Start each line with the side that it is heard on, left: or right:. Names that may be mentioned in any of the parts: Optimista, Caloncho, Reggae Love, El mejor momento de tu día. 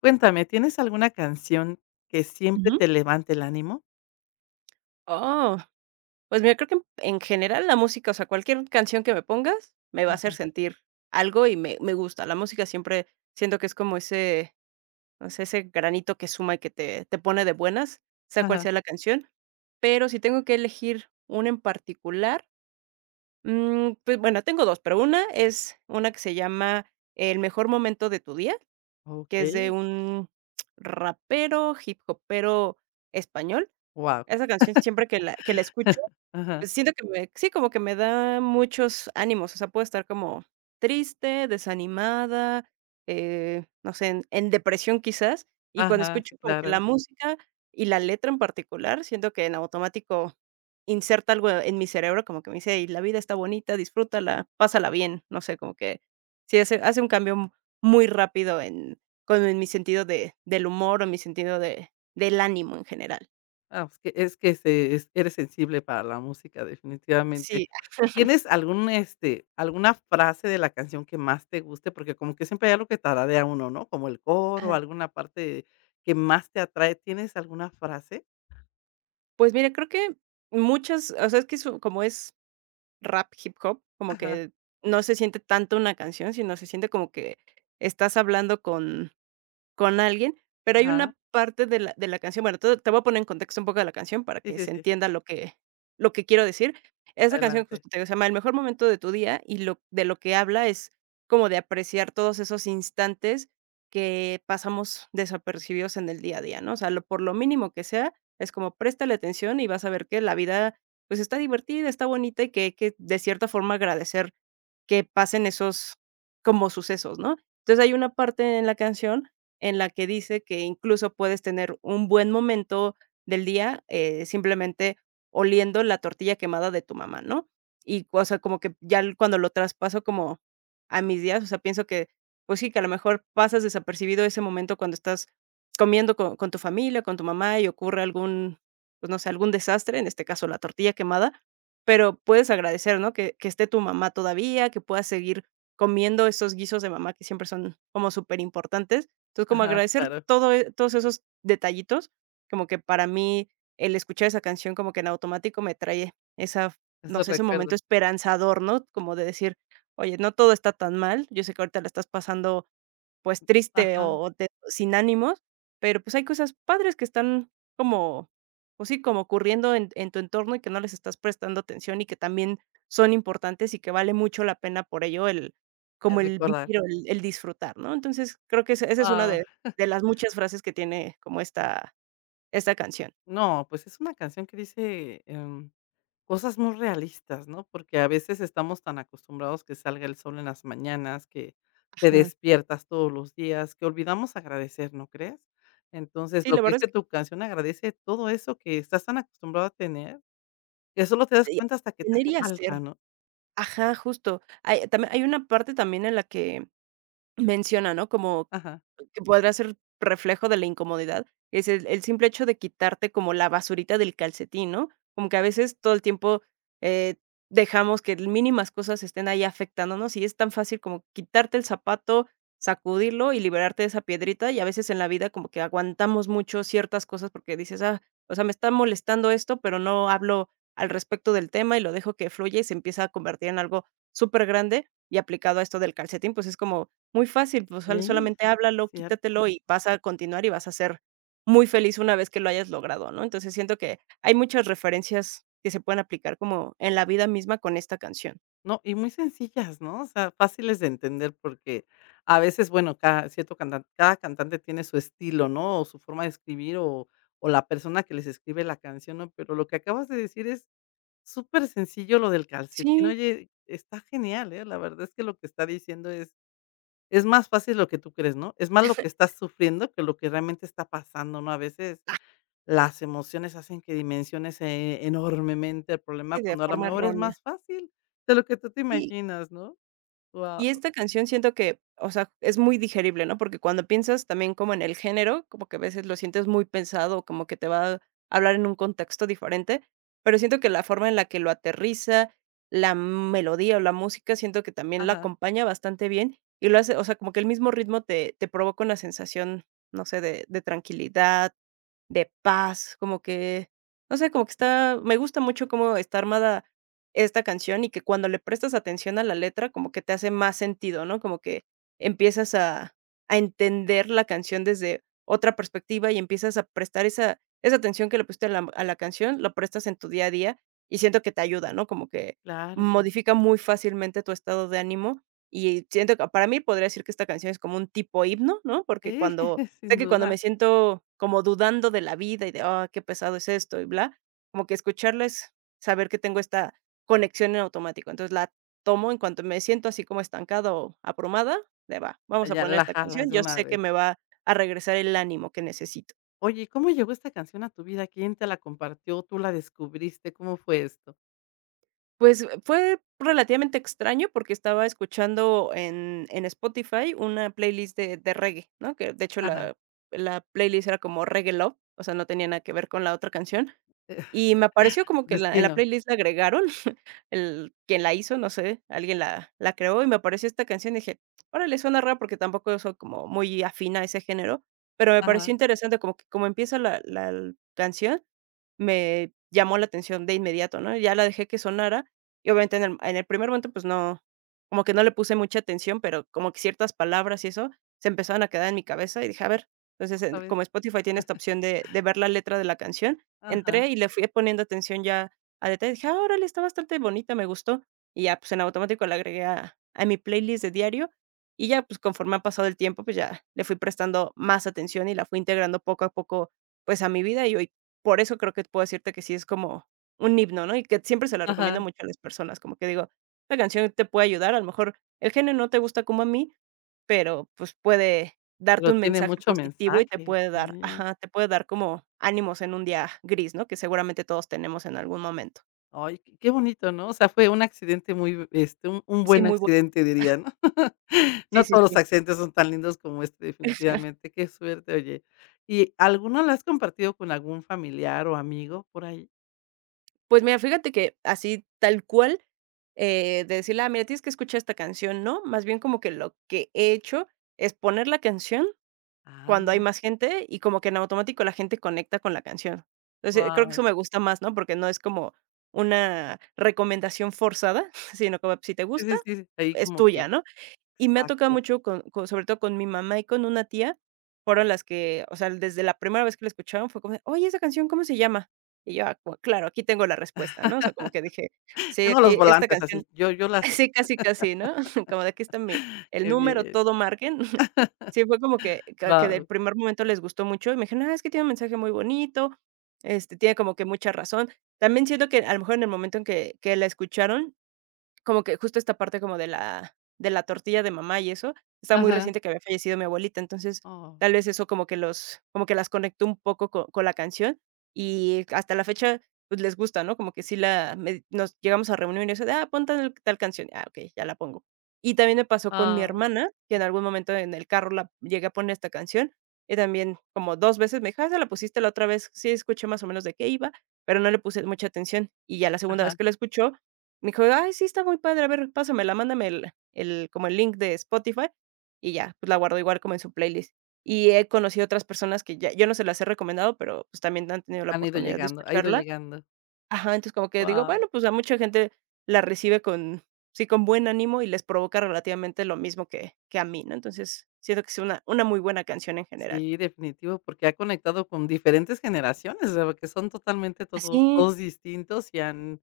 left: Cuéntame, ¿tienes alguna canción que siempre
right: Ujú.
left: te levante el ánimo?
right: Oh, pues mira, creo que en general la música, o sea, cualquier canción que me pongas me va a hacer
left: Ajá,
right: sentir algo y me gusta. La música siempre siento que es como ese, no sé, ese granito que suma y que te pone de buenas, sea cual
left: ajá.
right: sea la canción. Pero si tengo que elegir una en particular, pues bueno, tengo dos, pero una es una que se llama El mejor momento de tu día, que es de
left: Okey,
right: un rapero, hip hopero español.
left: guau.
right: Esa canción siempre que que la escucho
left: Ajá.
right: pues siento que me sí, como que me da muchos ánimos, o sea, puedo estar como triste, desanimada, no sé, en depresión quizás, y cuando
left: Ajá. Sí,
right: escucho como que la
left: claro.
right: música y la letra en particular, siento que en automático inserta algo en mi cerebro, como que me dice: "Y la vida está bonita, disfrútala, pásala bien", no sé, como que sí hace un cambio muy rápido en con en mi sentido de del humor o mi sentido de del ánimo en general.
left: Ah, pues, que es que se es eres sensible para la música,
right: Sí.
left: definitivamente. ¿Tienes alguna frase de la canción que más te guste? Porque como que siempre hay algo que tararea uno, ¿no? Como el coro, alguna parte que más te atrae, ¿tienes alguna frase?
right: Pues mira, creo que muchas, o sea, es que su como es rap, hip hop, como
left: Ajá,
right: que no se siente tanto una canción, sino se siente como que estás hablando con alguien, pero hay
left: ajá.
right: una parte de la canción, bueno, te voy a poner en contexto un poco de la canción para
left: Sí,
right: que
left: sí,
right: se
left: sí,
right: entienda lo que quiero decir. Esa canción,
left: adelante.
right: justo te digo, se llama El mejor momento de tu día, y lo que habla es como de apreciar todos esos instantes que pasamos desapercibidos en el día a día, ¿no? O sea, lo por lo mínimo que sea, es como préstale atención y vas a ver que la vida, pues, está divertida, está bonita y que hay que, de cierta forma, agradecer que pasen esos como sucesos, ¿no? Entonces, hay una parte en la canción en la que dice que incluso puedes tener un buen momento del día, simplemente oliendo la tortilla quemada de tu mamá, ¿no? Y, o sea, como que ya l cuando lo traspaso como a mis días, o sea, pienso que, pues sí, que a lo mejor pasas desapercibido ese momento cuando estás comiendo co con tu familia, con tu mamá y ocurre algún, pues, no sé, algún desastre, en este caso, la tortilla quemada, pero puedes agradecer, ¿no? Que esté tu mamá todavía, que puedas seguir comiendo esos guisos de mamá que siempre son como súper importantes. Entonces, como
left: Ajá.
right: agradecer
left: Claro,
right: todos esos detallitos, como que para mí el escuchar esa canción como que en automático me trae esa, no
left: esos
right: sé, ese momento
left: recuerdos.
right: esperanzador, ¿no? Como de decir: "Oye, no todo está tan mal, yo sé que ahorita la estás pasando pues, triste
left: Ajá.
right: o te sin ánimos, pero, pues, hay cosas padres que están como, pues sí, como ocurriendo en tu entorno y que no les estás prestando atención y que también son importantes y que vale mucho la pena por ello el como
left: El
right: el
left: recordar.
right: vivir o el disfrutar, ¿no? Entonces, creo que esa es una
left: Guau.
right: de las muchas frases que tiene como esta canción.
left: No, pues es una canción que dice, cosas muy realistas, ¿no? Porque a veces estamos tan acostumbrados que salga el sol en las mañanas, que te
right: Ajá.
left: despiertas todos los días, que olvidamos agradecer, ¿no crees? Entonces,
right: Sí,
left: lo
right: la
left: que
right: verdad es
left: dice
right: que
left: tu canción agradece todo eso que estás tan acostumbrado a tener, que solo te das
right: y
left: cuenta hasta que te
right: tener
left: hace
right: y
left: falta,
right: hacer.
left: ¿no?
right: Ajá, justo. Hay también hay una parte también en la que menciona, ¿no? Como
left: Ajá.
right: que podrá ser reflejo de la incomodidad, es el simple hecho de quitarte como la basurita del calcetín, ¿no? Como que a veces todo el tiempo, eh, dejamos que mínimas cosas estén ahí afectándonos, y es tan fácil como quitarte el zapato, sacudirlo y liberarte de esa piedrita, y a veces en la vida como que aguantamos mucho ciertas cosas porque dices: "Ah, o sea, me está molestando esto, pero no hablo al respecto del tema y lo dejo que fluya", y se empieza a convertir en algo súper grande y aplicado a esto del calcetín, pues es como muy fácil, pues,
left: Sí,
right: solamente háblalo,
left: cierto.
right: quítatelo y vas a continuar y vas a ser muy feliz una vez que lo hayas logrado, ¿no? Entonces, siento que hay muchas referencias que se pueden aplicar como en la vida misma con esta canción.
left: No, y muy sencillas, ¿no? O sea, fáciles de entender porque a veces, bueno, cada cantante tiene su estilo, ¿no? O su forma de escribir o la persona que les escribe la canción, ¿no? Pero lo que acabas de decir es súper sencillo lo del calcetín.
right: Sí,
left: Oye, está genial, ¿eh? La verdad es que lo que está diciendo es más fácil lo que tú crees, ¿no? Es más lo que estás sufriendo que lo que realmente está pasando, ¿no? A veces las emociones hacen que dimensiones, enormemente el problema,
right: sí, de
left: cuando a lo
right: forma
left: mejor es
right: errónea.
left: más fácil de lo que tú te
right: Sí.
left: imaginas, ¿no? Guau.
right: Y esta canción siento que, o sea, es muy digerible, ¿no? Porque cuando piensas también como en el género, como que a veces lo sientes muy pensado, como que te va a hablar en un contexto diferente, pero siento que la forma en la que lo aterriza, la melodía o la música, siento que también la
left: Ajá,
right: acompaña bastante bien y lo hace, o sea, como que el mismo ritmo te provoca una sensación, no sé, de tranquilidad de paz, como que, no sé, como que está me gusta mucho cómo está armada esta canción y que cuando le prestas atención a la letra, como que te hace más sentido, ¿no? Como que empiezas a entender la canción desde otra perspectiva y empiezas a prestar esa atención que le pusiste a la canción, lo prestas en tu día a día y siento que te ayuda, ¿no? Como que
left: claro.
right: modifica muy fácilmente tu estado de ánimo y siento que para mí podría decir que esta canción es como un tipo himno, ¿no? Porque
left: Sí,
right: cuando sé
left: sin
right: que cuando me
left: duda.
right: siento como dudando de la vida y de: "Ah, qué pesado es esto", y bla, como que escucharles, saber que tengo esta conexión en automático. Entonces, la tomo en cuanto me siento así como estancada o abrumada, de: "Va, vamos a
left: Ya
right: poner
left: la
right: esta canción".
left: jalas de
right: Yo
left: una
right: sé
left: vez.
right: que me va a regresar el ánimo que necesito.
left: Oye, ¿y cómo llegó esta canción a tu vida? ¿Quién te la compartió? ¿Tú la descubriste? ¿Cómo fue esto?
right: Pues, fue relativamente extraño porque estaba escuchando en Spotify una playlist de reggae, ¿no? Que, de hecho,
left: Ajá,
right: la playlist era como Reggae Love, o sea, no tenía nada que ver con la otra canción. Y me apareció como que la en la
left: destino.
right: playlist la agregaron, el quien la hizo, no sé, alguien la creó y me apareció esta canción y dije: "Órale, suena raro", porque tampoco soy como muy afina a ese género, pero me pareció
left: Ajá,
right: interesante como que como empieza la canción, me llamó la atención de inmediato, ¿no? Ya la dejé que sonara y obviamente en el primer momento, pues no, como que no le puse mucha atención, pero como que ciertas palabras y eso se empezaron a quedar en mi cabeza y dije: "A ver". Entonces, en
left: otra vez.
right: como Spotify tiene esta opción de ver la letra de la canción,
left: Ajá,
right: entré y le fui poniendo atención ya a detalle, dije: "Ah, órale, está bastante bonita, me gustó". Y ya, pues, en automático la agregué a mi playlist de diario, y ya, pues, conforme ha pasado el tiempo, pues, ya le fui prestando más atención y la fui integrando poco a poco, pues, a mi vida, y hoy por eso creo que puedo decirte que sí es como un himno, ¿no? Y que siempre se lo recomiendo
left: ajá.
right: mucho a las personas, como que digo: la canción te puede ayudar, a lo mejor el género no te gusta como a mí, pero, pues, puede darte
left: Pero
right: un
left: tiene
right: mensaje
left: mucho
right: positivo y te
left: mensaje.
right: puede dar"
left: Sí.
right: ajá, te puede dar como ánimos en un día gris, ¿no? Que seguramente todos tenemos en algún momento.
left: Ay, qué bonito, ¿no? O sea, fue un accidente muy, este, un
right: Sí,
left: buen
right: muy bueno,
left: accidente, diría, ¿no?
right: sí,
left: No
right: sí,
left: todos los
right: sí.
left: accidentes son tan lindos como este, definitivamente. Qué suerte, oye. ¿Y alguno lo has compartido con algún familiar o amigo por ahí?
right: Pues mira, fíjate que así tal cual, de decirle: "Ah, mira, tienes que escuchar esta canción", ¿no? Más bien como que lo que he hecho es poner la canción cuando
left: Ah,
right: hay más gente y como que en automático la gente conecta con la canción. Entonces, creo que eso
left: guau.
right: me gusta más, ¿no? Porque no es como una recomendación forzada, sino como, si te
left: Es
right: gusta,
left: decir, ahí
right: es
left: como
right: tuya,
left: que
right: ¿no? Y me ha tocado
left: exacto.
right: mucho con sobre todo con mi mamá y con una tía, fueron las que, o sea, desde la primera vez que la escucharon fue como de: "Oye, esa canción, ¿cómo se llama?". Y yo, ah, como, claro, aquí tengo la respuesta, ¿no? O sea, como que dije: "Sí,
left: Tengo los
right: aquí esta
left: volantes
right: canción".
left: así, yo las.
right: Sí, casi, casi, ¿no? Como de: "Aquí está mi el
left: Qué
right: número,
left: bien.
right: todo marquen". Sí, fue como que del
left: Wow.
right: primer momento les gustó mucho y me dijeron: "Ah, es que tiene un mensaje muy bonito, este, tiene como que mucha razón". También siento que a lo mejor en el momento en que la escucharon como que justo esta parte como de la tortilla de mamá y eso, está muy
left: Ajá.
right: reciente que había fallecido mi abuelita, entonces,
left: Oh,
right: tal vez eso como que las conectó un poco co con la canción, y hasta la fecha, pues, les gusta, ¿no? Como que sí la me nos llegamos a reunir y eso de: "Ah, pon tal canción". Ah, ok, ya la pongo. Y también me pasó con mi
left: ah,
right: hermana, que en algún momento en el carro la llegué a poner esta canción, y también como 2 veces me dijo: "Ah, esa la pusiste la otra vez". Sí, escuché más o menos de qué iba, pero no le puse mucha atención, y ya la segunda vez
left: ajá,
right: que la escuchó, me dijo: "Ay, sí, está muy padre, a ver, pásamela, mándame el como el link de Spotify", y ya, pues, la guardo igual como en su playlist. Y he conocido otras personas que ya yo no se las he recomendado, pero, pues, también han tenido la
left: han ido
right: oportunidad de
left: llegando, ha ido
right: escucharla.
left: llegando.
right: Ajá, entonces como que digo,
left: Wow.
right: bueno, pues, a mucha gente la recibe con sí, con buen ánimo y les provoca relativamente lo mismo que a mí, ¿no? Entonces, siento que es una muy buena canción en general.
left: Sí, definitivo, porque ha conectado con diferentes generaciones, o sea, porque son totalmente todos
right: Así,
left: todos distintos y han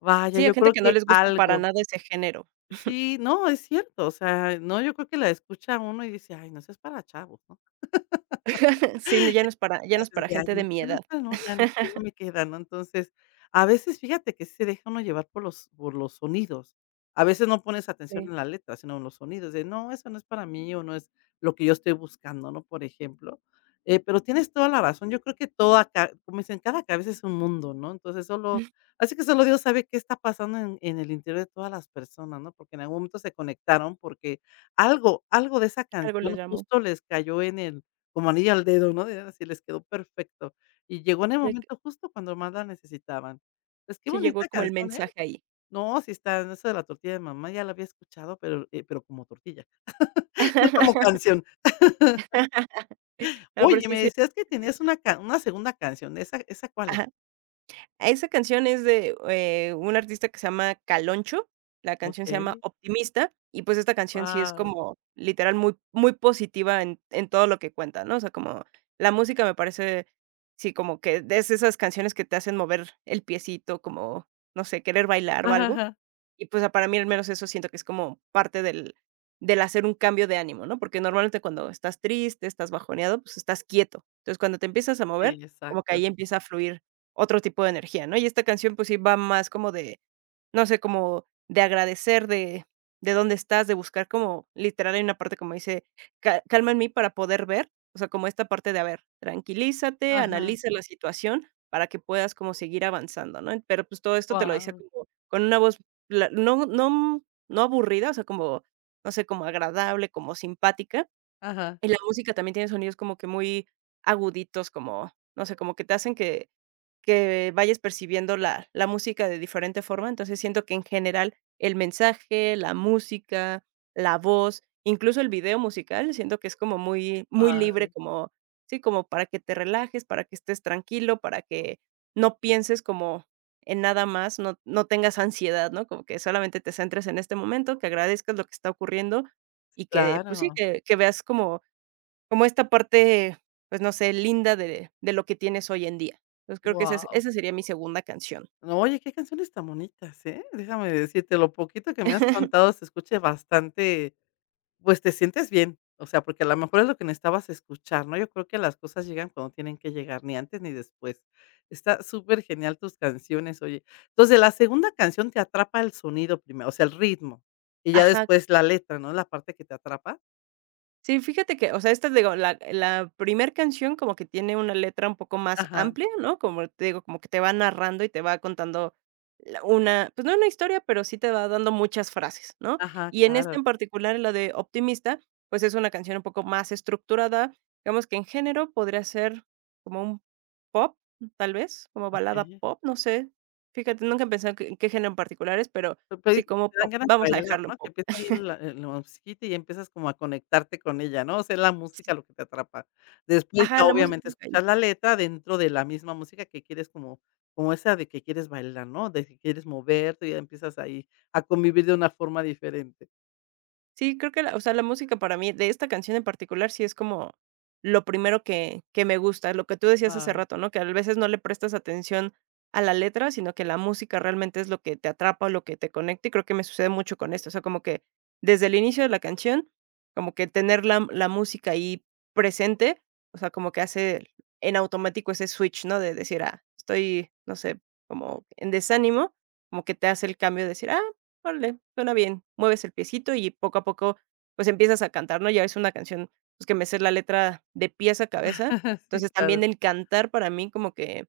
left: vaya,
right: sí, hay
left: yo
right: gente
left: creo
right: que no
left: que
right: les gusta para
left: algo
right: nada ese género.
left: sí, no, es cierto, o sea, no, yo creo que la escucha uno y dice: "Ay, no, eso es para chavos", ¿no?
right: Sí, ya no es para ya no es
left: Clases
right: para
left: de
right: gente
left: año,
right: de mi
left: ya no
right: edad.
left: está, no, ya ya no me queda, ¿no? Entonces, a veces fíjate que sí se deja uno llevar por los sonidos. A veces no pones atención
right: Sí,
left: en la letra, sino en los sonidos, de no, eso no es para mí o no es lo que yo estoy buscando, ¿no? Por ejemplo, pero tienes toda la razón, yo creo que toda ca como dicen, cada cabeza es un mundo, ¿no? Entonces, solo así que solo Dios sabe qué está pasando en el interior de todas las personas, ¿no? Porque en algún momento se conectaron, porque algo de esa
right: algo les
left: canción
right: llamó.
left: justo les cayó en el como anillo al dedo, ¿no? De así les quedó perfecto. Y llegó en el momento justo cuando más la necesitaban. Pues, qué
right: Sí llegó
left: bonita
right: como el
left: canción, ¿eh?
right: mensaje ahí.
left: No, si está, en eso de la tortilla de mamá ya la había escuchado, pero como tortilla, no como canción.
right: No, pero
left: Oye,
right: sí,
left: me
right: sí.
left: decías que tenías una segunda canción, ¿esa cuál es?
right: Ajá. Esa canción es de, un artista que se llama Caloncho, la canción se llama
left: Okey.
right: Optimista, y pues esta canción sí es
left: Wow.
right: como literal muy muy positiva en todo lo que cuenta, ¿no? O sea, como la música me parece, sí, como que es esas canciones que te hacen mover el piecito, como, no sé, querer bailar o
left: Ajá,
right: algo.
left: ajá.
right: Y, pues, para mí al menos eso siento que es como parte del hacer un cambio de ánimo, ¿no? Porque normalmente cuando estás triste, estás bajoneado, pues, estás quieto. Entonces, cuando te empiezas a mover,
left: Sí,
right: como que
left: exacto.
right: ahí empieza a fluir otro tipo de energía, ¿no? Y esta canción, pues, sí va más como de, no sé, como de agradecer de dónde estás, de buscar como literal hay una parte como dice: "Ca calma en mí para poder ver", o sea, como esta parte de, a ver, tranquilízate,
left: Ajá.
right: analiza la situación para que puedas como seguir avanzando, ¿no? Pero, pues, todo esto te lo dice
left: Wow.
right: como con una voz la no aburrida, o sea, como, no sé, como agradable, como simpática,
left: Ajá.
right: y la música también tiene sonidos como que muy aguditos, como, no sé, como que te hacen que vayas percibiendo la música de diferente forma. Entonces, siento que en general el mensaje, la música, la voz, incluso el video musical, siento que es como muy muy libre,
left: Guau.
right: como sí, como para que te relajes, para que estés tranquilo, para que no pienses como en nada más, no tengas ansiedad, ¿no? Como que solamente te centres en este momento, que agradezcas lo que está ocurriendo
left: Sí,
right: y que, pues sí,
left: claro.
right: que veas como como esta parte, pues, no sé, linda de lo que tienes hoy en día. Entonces, creo que esa es
left: Wow.
right: esa sería mi segunda canción.
left: No, oye, qué canciones tan bonitas, ¿eh? Déjame decirte, lo poquito que me has contado se escucha bastante. Pues te sientes bien, o sea, porque a lo mejor es lo que necesitabas escuchar, ¿no? Yo creo que las cosas llegan cuando tienen que llegar, ni antes ni después. Está súper genial tus canciones, oye. Entonces, la segunda canción te atrapa el sonido primero, o sea, el ritmo, y ya
right: Ajá.
left: después la letra, ¿no? La parte que te atrapa.
right: Sí, fíjate que, o sea, esta, digo, la primer canción como que tiene una letra un poco más
left: Ajá,
right: amplia, ¿no? Como te digo, como que te va narrando y te va contando la una, pues no una historia, pero sí te va dando muchas frases, ¿no?
left: ajá,
right: Y en esta
left: claro.
right: en particular, la de Optimista, pues es una canción un poco más estructurada, digamos que en género podría ser como un pop, tal vez, como balada
left: Okey.
right: pop, no sé. Fíjate, nunca he pensado que en qué género en particular es, pero
left: Pero
right: sí
left: dices que
right: como
left: te dan
right: pop,
left: ganas de
right: vamos a
left: bailar,
right: dejarlo
left: ¿no? Que
right: pop.
left: empieza ahí la la musiquita y empiezas como a conectarte con ella, ¿no? O sea, es la
right: Sí.
left: música lo que te atrapa. Después
right: Ajá,
left: ya
right: la
left: obviamente
right: música.
left: escuchas la letra dentro de la misma música que quieres como como esa de que quieres bailar, ¿no? De que quieres moverte, y ya empiezas ahí a convivir de una forma diferente.
right: Sí, creo que la o sea, la música para mí, de esta canción en particular, sí es como lo primero que me gusta, lo que tú decías hace
left: Ay.
right: rato, ¿no? Que a veces no le prestas atención a la letra, sino que la música realmente es lo que te atrapa, lo que te conecta, y creo que me sucede mucho con esto. O sea, como que desde el inicio de la canción, como que tener la música ahí presente, o sea, como que hace en automático ese switch, ¿no? De decir: "Ah, estoy, no sé, como en desánimo", como que te hace el cambio de decir: "Ah, órale, suena bien". Mueves el piecito y poco a poco, pues, empiezas a cantar, ¿no? Ya es una canción, pues, que me sé la letra de pies a cabeza.
left: Sí,
right: Entonces, también
left: claro.
right: el cantar para mí como que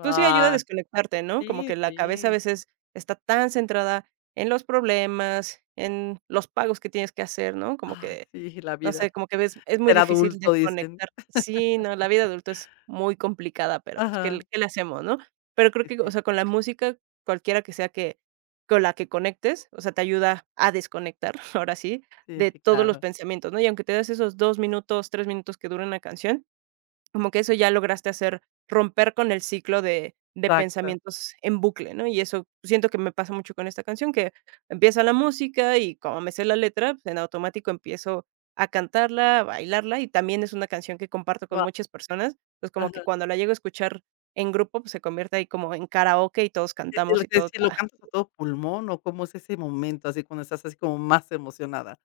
right: pues sí, ayuda a desconectarte, ¿no? Como
left: sí,
right: que la cabeza a
left: sí.
right: veces está tan centrada en los problemas, en los pagos que tienes que hacer, ¿no? Como
left: Ay,
right: que,
left: sí, la
right: no sé,
left: vida.
right: como que ves, es muy
left: Ser
right: difícil
left: adulto, dicen.
right: desconectar. Sí, no, la vida adulta es muy complicada, pero pues,
left: Ajá.
right: qué le hacemos, no? Pero creo
left: Sí,
right: que, o
left: sí,
right: sea, con la música, cualquiera que sea que con la que conectes, o sea, te ayuda a desconectar, ahora sí,
left: sí,
right: de
left: sí,
right: todos los
left: claro.
right: pensamientos, ¿no? Y aunque te des esos 2 minutos, 3 minutos que dura una canción, como que eso ya lograste hacer romper con el ciclo de
left: Exacto.
right: pensamientos en bucle, ¿no? Y eso siento que me pasa mucho con esta canción, que empieza la música y como me sé la letra, pues, en automático empiezo a cantarla, a bailarla, y también es una canción que comparto con
left: Guau.
right: muchas personas, pues como
left: Ajá.
right: que cuando la llego a escuchar en grupo, pues se convierte ahí como en karaoke y todos
left: E
right: cantamos
left: el
right: y
left: que
right: todos
left: si lo
right: la...
left: cantas a todo pulmón, ¿o cómo es ese momento, así cuando estás así como más emocionada?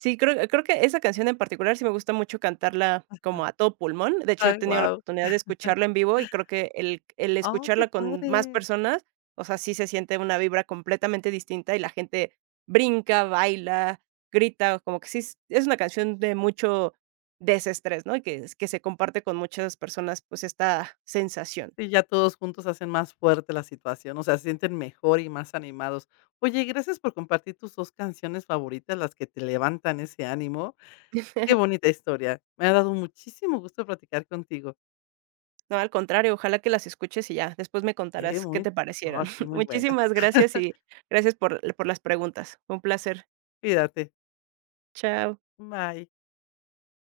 right: Sí, creo que esa canción en particular sí me gusta mucho cantarla como a todo pulmón. De hecho, he
left: Ay,
right: tenido la
left: guau.
right: oportunidad de escucharla en vivo y creo que el
left: Oh, qué
right: escucharla con más
left: padre.
right: personas, o sea, sí se siente una vibra completamente distinta y la gente brinca, baila, grita, como que sí es una canción de mucho desestrés, ¿no? Y que es- que se comparte con muchas personas, pues, esta sensación.
left: Y ya todos juntos hacen más fuerte la situación, o sea, se sienten mejor y más animados. Oye, gracias por compartir tus 2 canciones favoritas, las que te levantan ese ánimo. Qué bonita historia. Me ha dado muchísimo gusto platicar contigo.
right: No, al contrario, ojalá que las escuches y ya, después me contarás qué
left: Muy
right: te parecieron.
left: no, sí, muy buena.
right: Muchísimas gracias y gracias por las preguntas. Fue un placer.
left: Cuídate.
right: Chao.
left: Bye.